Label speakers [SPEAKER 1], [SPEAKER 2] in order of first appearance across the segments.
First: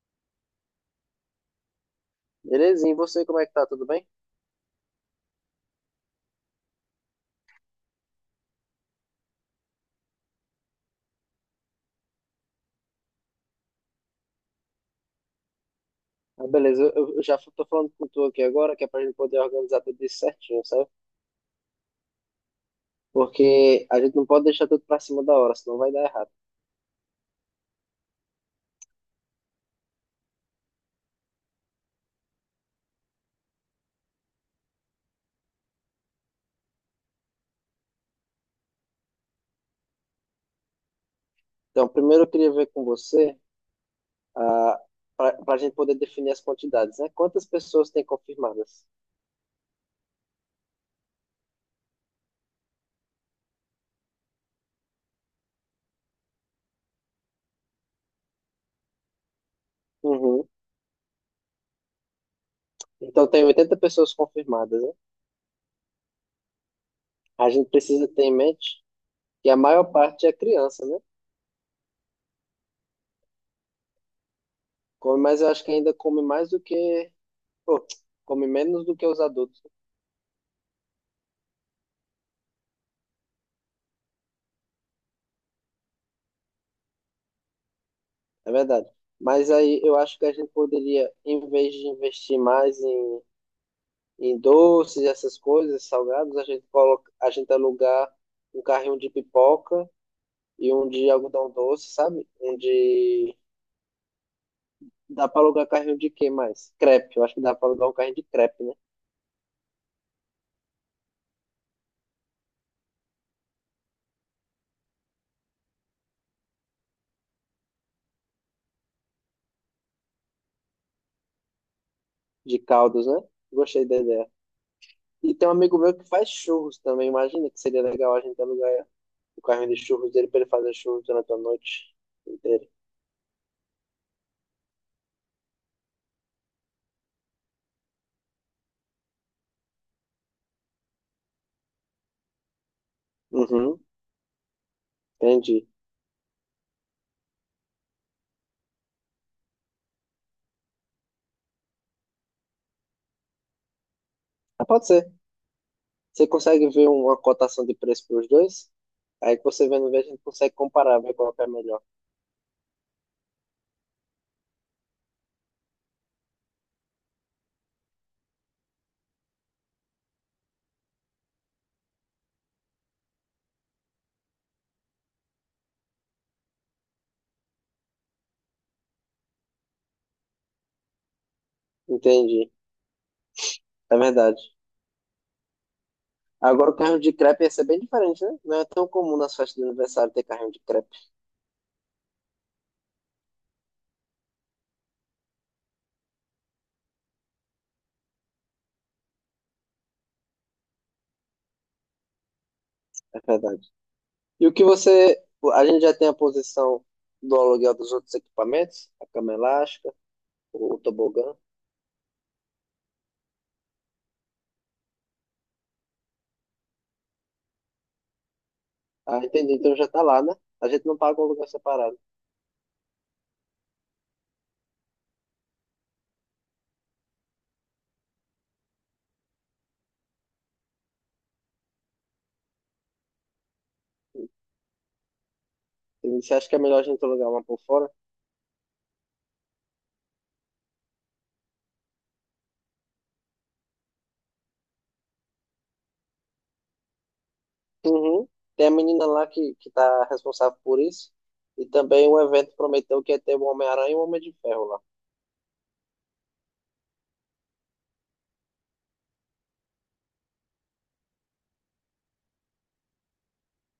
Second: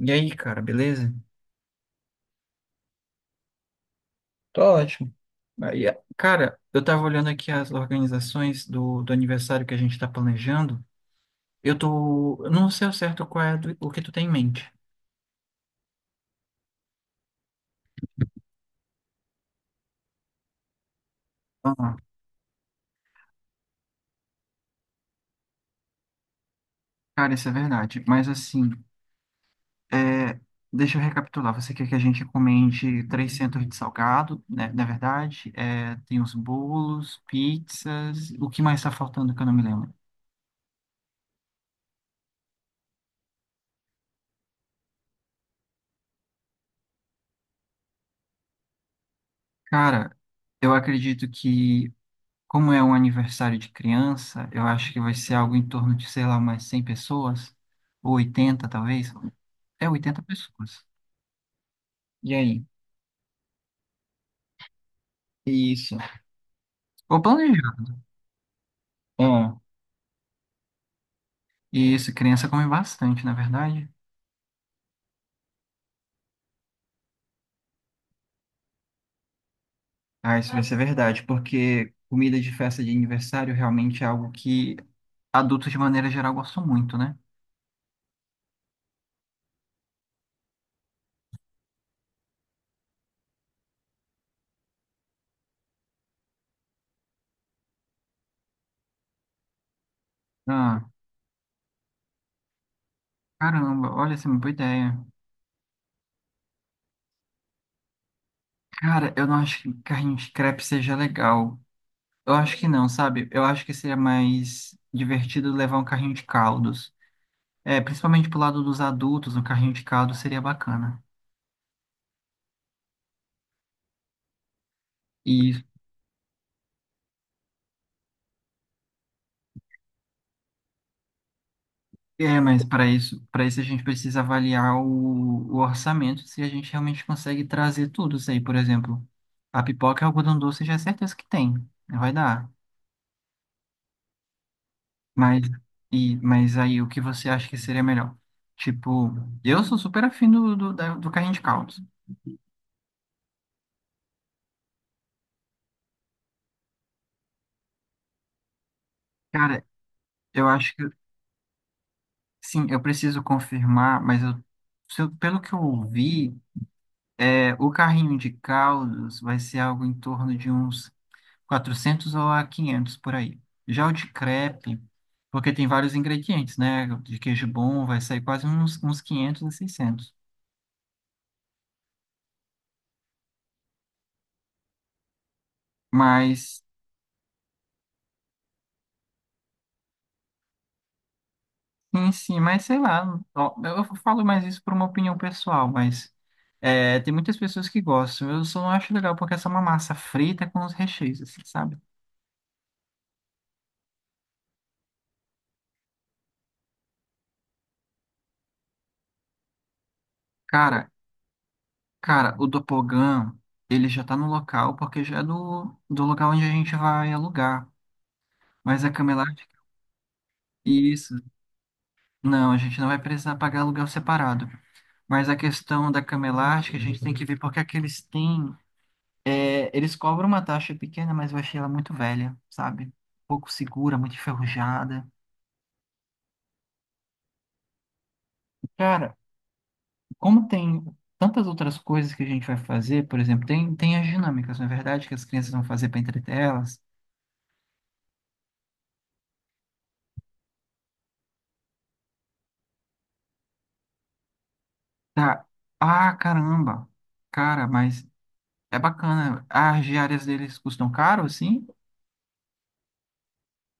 [SPEAKER 1] E aí, cara, beleza?
[SPEAKER 2] Belezinha, e você como é que tá? Tudo bem?
[SPEAKER 1] Tô ótimo. Aí, cara, eu tava olhando aqui as organizações do aniversário que a gente tá planejando. Eu tô. Eu Não sei ao certo o que tu tem em mente.
[SPEAKER 2] Ah, beleza, tô falando com tu aqui agora, que é pra gente poder organizar tudo isso certinho, sabe?
[SPEAKER 1] Ah,
[SPEAKER 2] Porque a gente não pode deixar tudo pra cima da hora, senão vai dar errado.
[SPEAKER 1] cara, isso é verdade. Mas assim, é, deixa eu recapitular. Você quer que a gente encomende 300 de salgado, né? Na verdade, tem os bolos, pizzas. O que mais tá faltando que eu não me lembro?
[SPEAKER 2] Então, primeiro eu queria ver com você, ah, pra gente poder definir as quantidades, né? Quantas pessoas tem confirmadas?
[SPEAKER 1] Cara, eu acredito que. Como é um aniversário de criança, eu acho que vai ser algo em torno de, sei lá, umas 100 pessoas, ou 80 talvez. É oitenta
[SPEAKER 2] Uhum.
[SPEAKER 1] pessoas. E aí?
[SPEAKER 2] Então, tem 80 pessoas confirmadas, né?
[SPEAKER 1] Isso. Vou
[SPEAKER 2] A gente
[SPEAKER 1] planejar.
[SPEAKER 2] precisa ter em mente que a
[SPEAKER 1] Ah,
[SPEAKER 2] maior parte é criança, né?
[SPEAKER 1] isso, criança come bastante, na verdade.
[SPEAKER 2] Come, mas eu acho que ainda come mais do que... Pô, come menos do que os adultos.
[SPEAKER 1] Ah, isso vai ser verdade, porque comida de festa de aniversário realmente é algo que adultos, de maneira geral, gostam muito, né?
[SPEAKER 2] É verdade. Mas aí eu acho que a gente poderia, em vez de investir mais em doces, e essas coisas, salgados, a gente coloca, a gente alugar um carrinho de pipoca e
[SPEAKER 1] Ah,
[SPEAKER 2] um de algodão doce, sabe? Um de.
[SPEAKER 1] caramba, olha, essa é uma boa ideia.
[SPEAKER 2] Dá para alugar carrinho de quê mais? Crepe. Eu acho que dá para alugar um carrinho de crepe, né?
[SPEAKER 1] Cara, eu não acho que carrinho de crepe seja legal. Eu acho que não, sabe? Eu acho que seria mais divertido levar um carrinho de caldos. É, principalmente pro lado dos adultos, um carrinho de caldos seria bacana.
[SPEAKER 2] De caldos, né? Gostei da ideia. E tem um
[SPEAKER 1] E
[SPEAKER 2] amigo meu que faz churros também. Imagina que seria legal a gente alugar o carrinho de churros dele para ele fazer churros durante a noite
[SPEAKER 1] mas
[SPEAKER 2] inteira.
[SPEAKER 1] para isso a gente precisa avaliar o orçamento, se a gente realmente consegue trazer tudo isso aí, por exemplo. A pipoca e o algodão doce já é certeza que tem, né? Vai dar.
[SPEAKER 2] Uhum,
[SPEAKER 1] Mas
[SPEAKER 2] entendi.
[SPEAKER 1] mas aí o que você acha que seria melhor? Tipo, eu sou super afim do carrinho de caldos.
[SPEAKER 2] Ah, pode ser. Você consegue ver uma cotação de preço para os dois? Aí que
[SPEAKER 1] Cara,
[SPEAKER 2] você vendo, vê, a gente
[SPEAKER 1] eu
[SPEAKER 2] consegue
[SPEAKER 1] acho que.
[SPEAKER 2] comparar, ver qual que é melhor.
[SPEAKER 1] Sim, eu preciso confirmar, mas eu, se eu- pelo que eu ouvi, o carrinho de caldos vai ser algo em torno de uns 400 ou a 500 por aí. Já o de crepe, porque tem vários ingredientes, né? De queijo bom vai sair quase uns 500 a seiscentos.
[SPEAKER 2] Entendi, é verdade.
[SPEAKER 1] Mas,
[SPEAKER 2] Agora o carrinho de crepe ia ser bem diferente, né? Não é tão comum nas festas de aniversário ter carrinho de crepe,
[SPEAKER 1] sim, sim, mas sei lá. Ó, eu falo mais isso por uma opinião pessoal, mas tem muitas pessoas que gostam. Eu só não acho legal porque essa é uma massa frita é com os recheios, assim, sabe?
[SPEAKER 2] é verdade. E o que você. A gente já tem a posição do aluguel dos outros equipamentos, a cama elástica, o
[SPEAKER 1] Cara,
[SPEAKER 2] tobogã.
[SPEAKER 1] Cara, o Doppelganger, ele já tá no local, porque já é do local onde a gente vai alugar. Mas a cama
[SPEAKER 2] Ah, entendi,
[SPEAKER 1] elástica,
[SPEAKER 2] então já tá lá, né? A gente não
[SPEAKER 1] isso.
[SPEAKER 2] paga um lugar separado.
[SPEAKER 1] Não, a gente não vai precisar pagar aluguel separado. Mas a questão da cama elástica, a gente tem que ver porque é que eles têm. É, eles cobram uma taxa pequena, mas eu achei ela muito velha, sabe? Pouco segura, muito enferrujada.
[SPEAKER 2] Entendi. Você acha que é melhor a gente alugar uma por fora?
[SPEAKER 1] Cara, como tem tantas outras coisas que a gente vai fazer, por exemplo, tem as dinâmicas, não é verdade, que as crianças vão fazer para entreter elas.
[SPEAKER 2] Uhum. Tem a menina lá que tá responsável por isso. E também o evento prometeu que ia ter o Homem-Aranha e o Homem de Ferro lá.
[SPEAKER 1] Tá. Ah, caramba. Cara, mas é bacana. As diárias deles custam caro, assim?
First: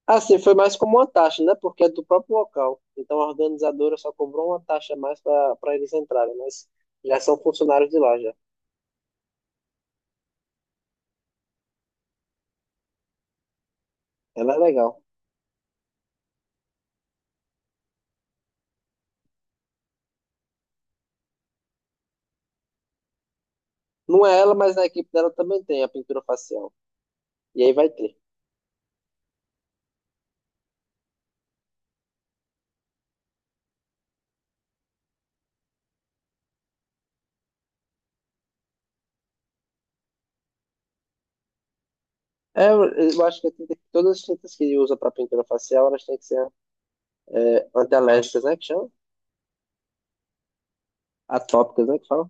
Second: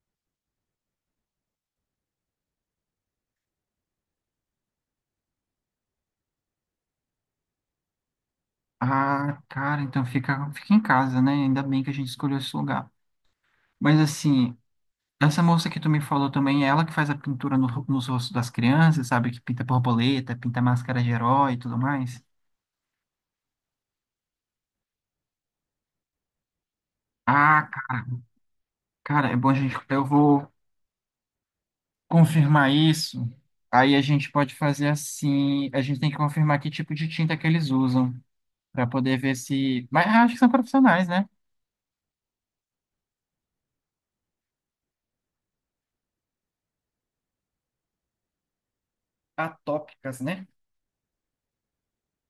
[SPEAKER 2] Assim, foi mais como uma taxa, né? Porque é do próprio local. Então a organizadora só cobrou uma taxa a mais para eles entrarem, mas já são funcionários de lá já.
[SPEAKER 1] Ah, cara, então fica em casa, né? Ainda bem que a gente escolheu esse lugar. Mas
[SPEAKER 2] Ela
[SPEAKER 1] assim,
[SPEAKER 2] é legal.
[SPEAKER 1] essa moça que tu me falou também, é ela que faz a pintura no, nos rostos das crianças, sabe? Que pinta borboleta, pinta máscara de herói e tudo mais.
[SPEAKER 2] Não é ela, mas na equipe dela também tem a pintura facial. E
[SPEAKER 1] Ah,
[SPEAKER 2] aí vai
[SPEAKER 1] ca-
[SPEAKER 2] ter.
[SPEAKER 1] cara, é bom a gente. Eu vou confirmar isso. Aí a gente pode fazer assim. A gente tem que confirmar que tipo de tinta que eles usam. Pra poder ver se. Mas acho que são profissionais, né?
[SPEAKER 2] É, eu eu acho que tem que- todas as tintas que usa para pintura facial, elas têm que ser antialérgicas, né? Que chama?
[SPEAKER 1] Atópicas, né?
[SPEAKER 2] Atópicas, né? Que fala?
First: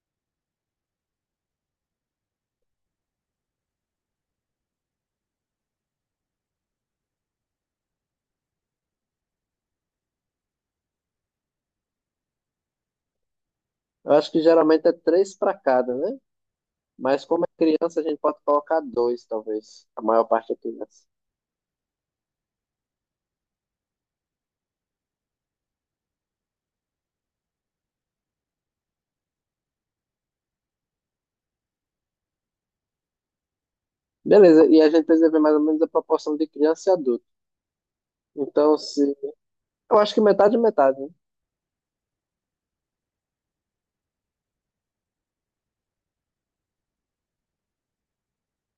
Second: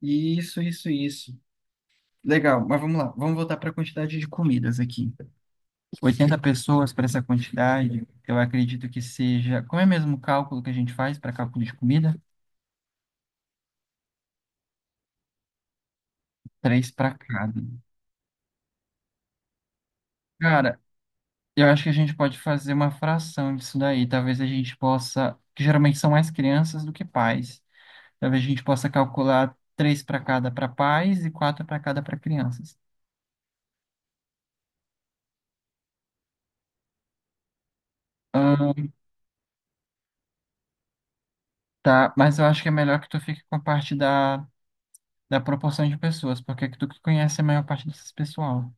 [SPEAKER 1] Isso, isso, isso. Legal, mas vamos lá. Vamos voltar para a quantidade de comidas aqui. Oitenta pessoas para essa quantidade, eu acredito que seja. Como é mesmo o cálculo que a gente faz para cálculo de comida?
[SPEAKER 2] Eu acho que geralmente é três para cada, né?
[SPEAKER 1] Três para
[SPEAKER 2] Mas como é
[SPEAKER 1] cada.
[SPEAKER 2] criança, a gente pode colocar dois, talvez. A maior parte é
[SPEAKER 1] Cara,
[SPEAKER 2] criança.
[SPEAKER 1] eu acho que a gente pode fazer uma fração disso daí. Talvez a gente possa. Que geralmente são mais crianças do que pais. Talvez a gente possa calcular três para cada para pais e quatro para cada para crianças.
[SPEAKER 2] Beleza, e a gente precisa ver mais ou menos a proporção de criança e adulto. Então, se. Eu acho que metade é metade, né?
[SPEAKER 1] Tá, mas eu acho que é melhor que tu fique com a parte da proporção de pessoas, porque é que tu que conhece a maior parte desses pessoal.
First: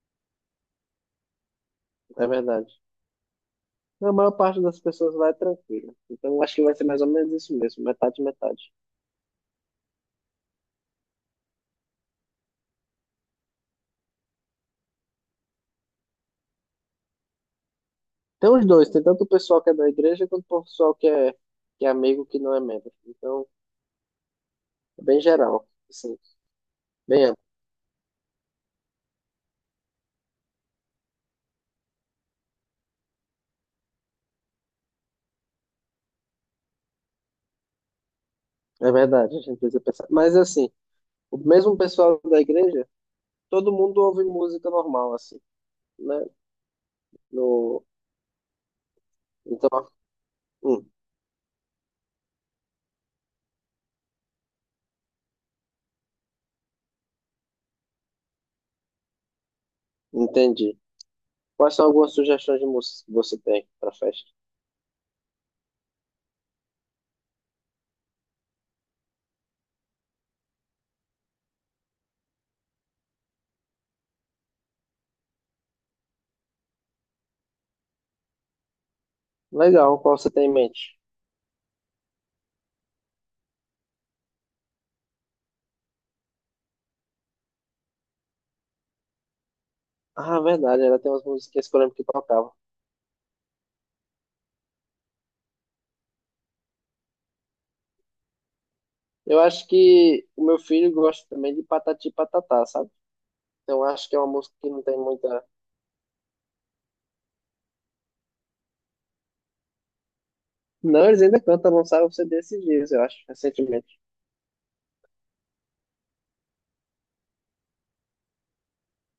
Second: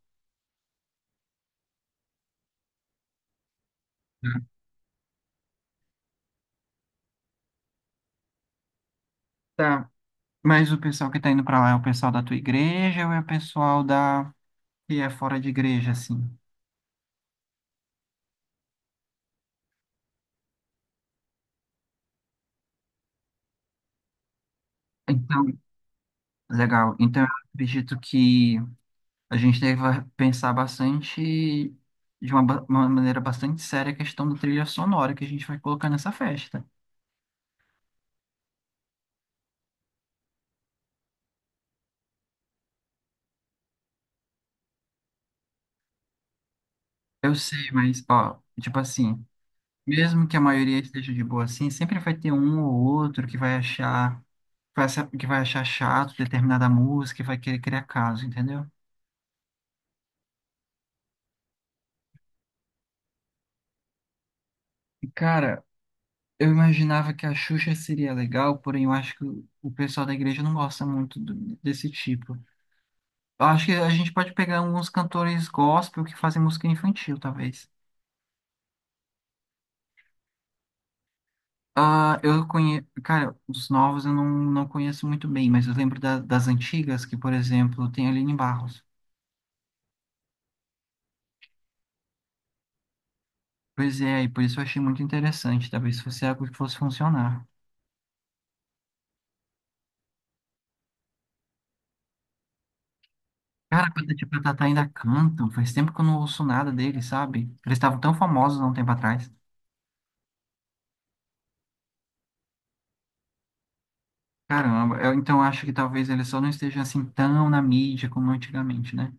[SPEAKER 2] É verdade. A maior
[SPEAKER 1] Tá,
[SPEAKER 2] parte das pessoas lá é tranquila. Então, eu acho que vai ser mais ou menos isso mesmo, metade, metade.
[SPEAKER 1] Tá, mas o pessoal que tá indo pra lá é o pessoal da tua igreja ou é o pessoal da que é fora de igreja, assim?
[SPEAKER 2] Tem os dois, tem tanto o pessoal que é da igreja quanto o pessoal que é amigo que não é membro. Então, é bem
[SPEAKER 1] Então,
[SPEAKER 2] geral, assim,
[SPEAKER 1] legal. Então,
[SPEAKER 2] bem
[SPEAKER 1] eu
[SPEAKER 2] amplo.
[SPEAKER 1] acredito que a gente deve pensar bastante, de uma maneira bastante séria, a questão da trilha sonora que a gente vai colocar nessa festa.
[SPEAKER 2] É verdade, a gente precisa pensar. Mas, assim, o mesmo pessoal da igreja, todo mundo ouve música normal, assim, né?
[SPEAKER 1] Eu sei,
[SPEAKER 2] No...
[SPEAKER 1] mas, ó, tipo assim.
[SPEAKER 2] Então,
[SPEAKER 1] Mesmo que a maioria
[SPEAKER 2] hum,
[SPEAKER 1] esteja de boa assim, sempre vai ter um ou outro que vai achar, que vai achar chato determinada música e vai querer criar caso, entendeu?
[SPEAKER 2] entendi. Quais são algumas sugestões de músicas que você tem para festa?
[SPEAKER 1] Cara, eu imaginava que a Xuxa seria legal, porém eu acho que o pessoal da igreja não gosta muito desse tipo. Eu acho que a gente pode pegar alguns cantores gospel que fazem música infantil, talvez.
[SPEAKER 2] Legal, qual você tem em mente?
[SPEAKER 1] Ah, eu conheço, cara, os novos eu não conheço muito bem, mas eu lembro das antigas, que, por exemplo, tem a Aline Barros.
[SPEAKER 2] Ah, verdade, ela tem umas musiquinhas que eu lembro que tocava.
[SPEAKER 1] Pois é, e por isso eu achei muito interessante. Talvez fosse algo que fosse funcionar.
[SPEAKER 2] Eu acho que o meu filho gosta também de Patati e Patatá, sabe? Então eu
[SPEAKER 1] Cara,
[SPEAKER 2] acho que é
[SPEAKER 1] Patati e
[SPEAKER 2] uma música
[SPEAKER 1] Patatá
[SPEAKER 2] que não
[SPEAKER 1] ainda
[SPEAKER 2] tem muita.
[SPEAKER 1] cantam. Faz tempo que eu não ouço nada deles, sabe? Eles estavam tão famosos há um tempo atrás.
[SPEAKER 2] Não, eles ainda cantam, lançaram o CD esses dias, eu acho, recentemente.
[SPEAKER 1] Caramba, eu então acho que talvez eles só não estejam assim tão na mídia como antigamente, né?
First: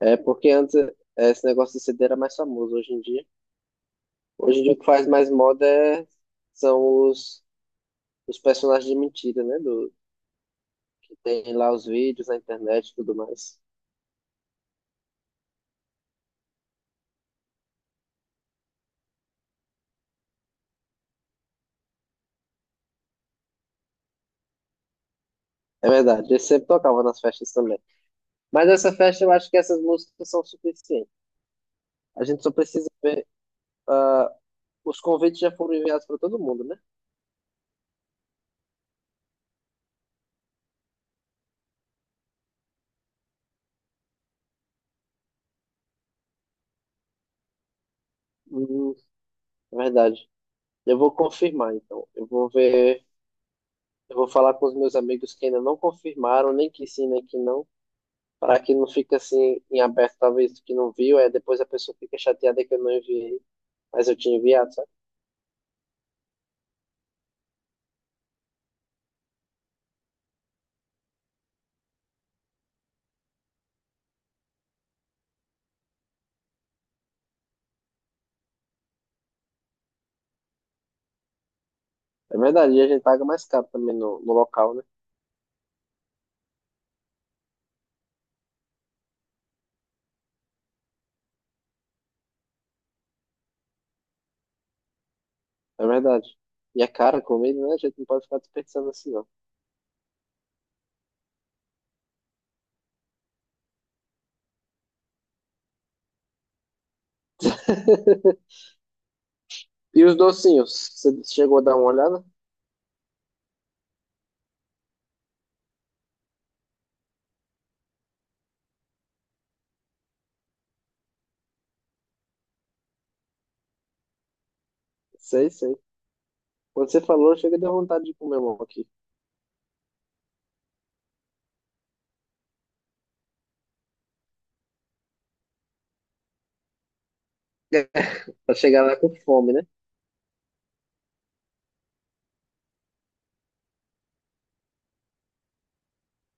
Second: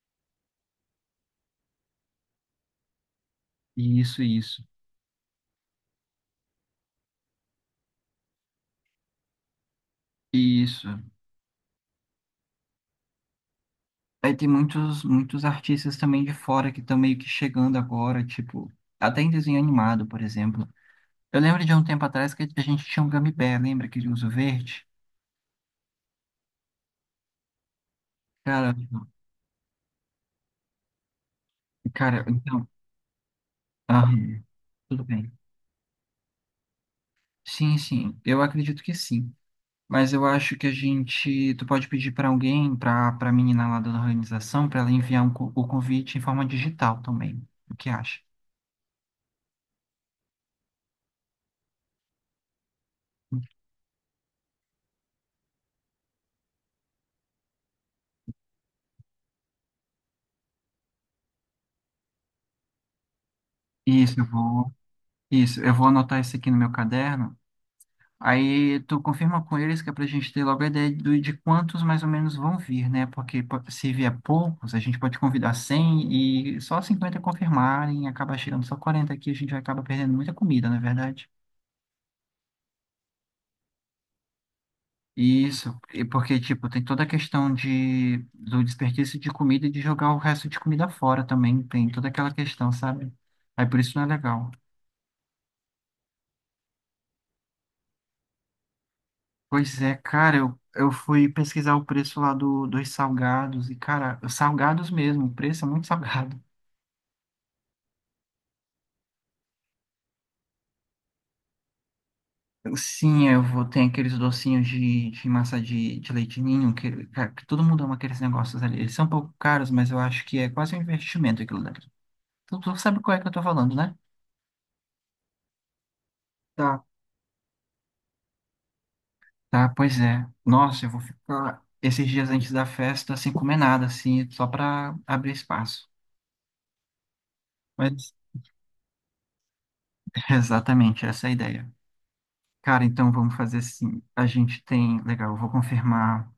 [SPEAKER 2] É, porque antes esse negócio de CD era mais famoso hoje em dia.
[SPEAKER 1] Isso,
[SPEAKER 2] Hoje em
[SPEAKER 1] isso,
[SPEAKER 2] dia o que faz mais moda é- são os personagens de mentira, né? Do,
[SPEAKER 1] isso.
[SPEAKER 2] que tem lá os vídeos na internet e tudo mais.
[SPEAKER 1] Aí tem muitos artistas também de fora que estão meio que chegando agora, tipo, até em desenho animado, por exemplo. Eu lembro de um tempo atrás que a gente tinha um Gummy Bear, lembra aquele urso verde?
[SPEAKER 2] É verdade, eu sempre tocava nas festas também. Mas
[SPEAKER 1] Cara,
[SPEAKER 2] essa festa eu acho que essas músicas são suficientes.
[SPEAKER 1] cara,
[SPEAKER 2] A gente só
[SPEAKER 1] então.
[SPEAKER 2] precisa ver. ah,
[SPEAKER 1] Aham.
[SPEAKER 2] os
[SPEAKER 1] Tudo bem.
[SPEAKER 2] convites já foram enviados para todo mundo, né?
[SPEAKER 1] Sim, sim, eu acredito que sim. Mas eu acho que a gente, tu pode pedir para alguém, para a menina lá da organização, para ela enviar o convite em forma digital também. O que acha?
[SPEAKER 2] Hum, É verdade. Eu vou confirmar, então. Eu vou ver. Eu vou falar com os meus amigos que ainda não confirmaram, nem que sim, nem que não, para que não fique assim em aberto, talvez que não viu, aí depois a pessoa fica chateada que eu não enviei, mas eu
[SPEAKER 1] Isso, eu
[SPEAKER 2] tinha enviado,
[SPEAKER 1] vou,
[SPEAKER 2] sabe?
[SPEAKER 1] isso, eu vou anotar isso aqui no meu caderno. Aí tu confirma com eles que é para a gente ter logo a ideia de quantos mais ou menos vão vir, né? Porque se vier poucos, a gente pode convidar 100 e só 50 confirmarem, acaba chegando só 40 aqui, a gente vai acabar perdendo muita comida, não é verdade?
[SPEAKER 2] É verdade, e a gente paga mais caro também no local, né?
[SPEAKER 1] Isso, e porque, tipo, tem toda a questão de, do desperdício de comida e de jogar o resto de comida fora também, tem toda aquela questão, sabe? Aí por isso não é legal.
[SPEAKER 2] É verdade. E é caro comida, né? A gente não pode ficar desperdiçando assim, não.
[SPEAKER 1] Pois é, cara, eu fui pesquisar o preço lá dos salgados e, cara, os salgados mesmo, o preço é muito salgado.
[SPEAKER 2] E os docinhos? Você chegou a dar uma olhada?
[SPEAKER 1] Sim, eu vou ter aqueles docinhos de massa de leite ninho, que, cara, que todo mundo ama aqueles negócios ali. Eles são um pouco caros, mas eu acho que é quase um investimento aquilo dali. Tu sabe qual é que eu tô falando, né?
[SPEAKER 2] Sei, sei.
[SPEAKER 1] tá
[SPEAKER 2] Quando você falou, chega deu vontade de comer um aqui.
[SPEAKER 1] Tá, pois é. Nossa, eu vou ficar esses dias antes da festa sem comer nada, assim, só para abrir espaço. Mas
[SPEAKER 2] Pra chegar lá com fome, né?
[SPEAKER 1] exatamente essa é a ideia. Cara, então vamos fazer assim. A gente tem, legal, eu vou confirmar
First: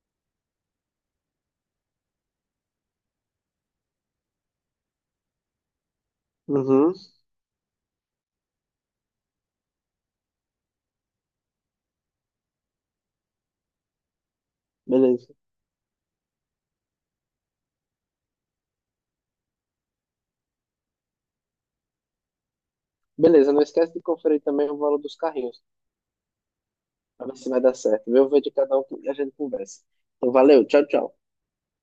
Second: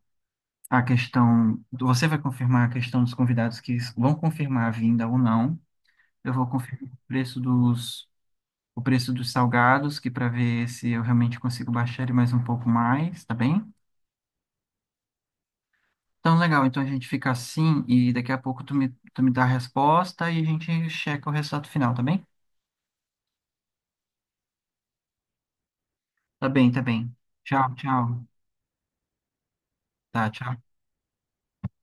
[SPEAKER 1] a questão, você vai confirmar a questão dos convidados que vão confirmar a vinda ou não. Eu vou confirmar
[SPEAKER 2] Uhum.
[SPEAKER 1] o preço dos salgados, que para ver se eu realmente consigo baixar ele mais um pouco mais, tá bem?
[SPEAKER 2] Beleza.
[SPEAKER 1] Então, legal. Então a gente fica assim e daqui a pouco tu me dá a resposta e a gente checa o resultado final, tá bem?
[SPEAKER 2] Beleza, não esquece de conferir também o valor dos carrinhos.
[SPEAKER 1] Tá bem, tá bem.
[SPEAKER 2] Pra ver se vai
[SPEAKER 1] Tchau,
[SPEAKER 2] dar certo. Vê
[SPEAKER 1] tchau.
[SPEAKER 2] o vídeo de cada um que a gente conversa.
[SPEAKER 1] Tá,
[SPEAKER 2] Então,
[SPEAKER 1] tchau.
[SPEAKER 2] valeu. Tchau, tchau.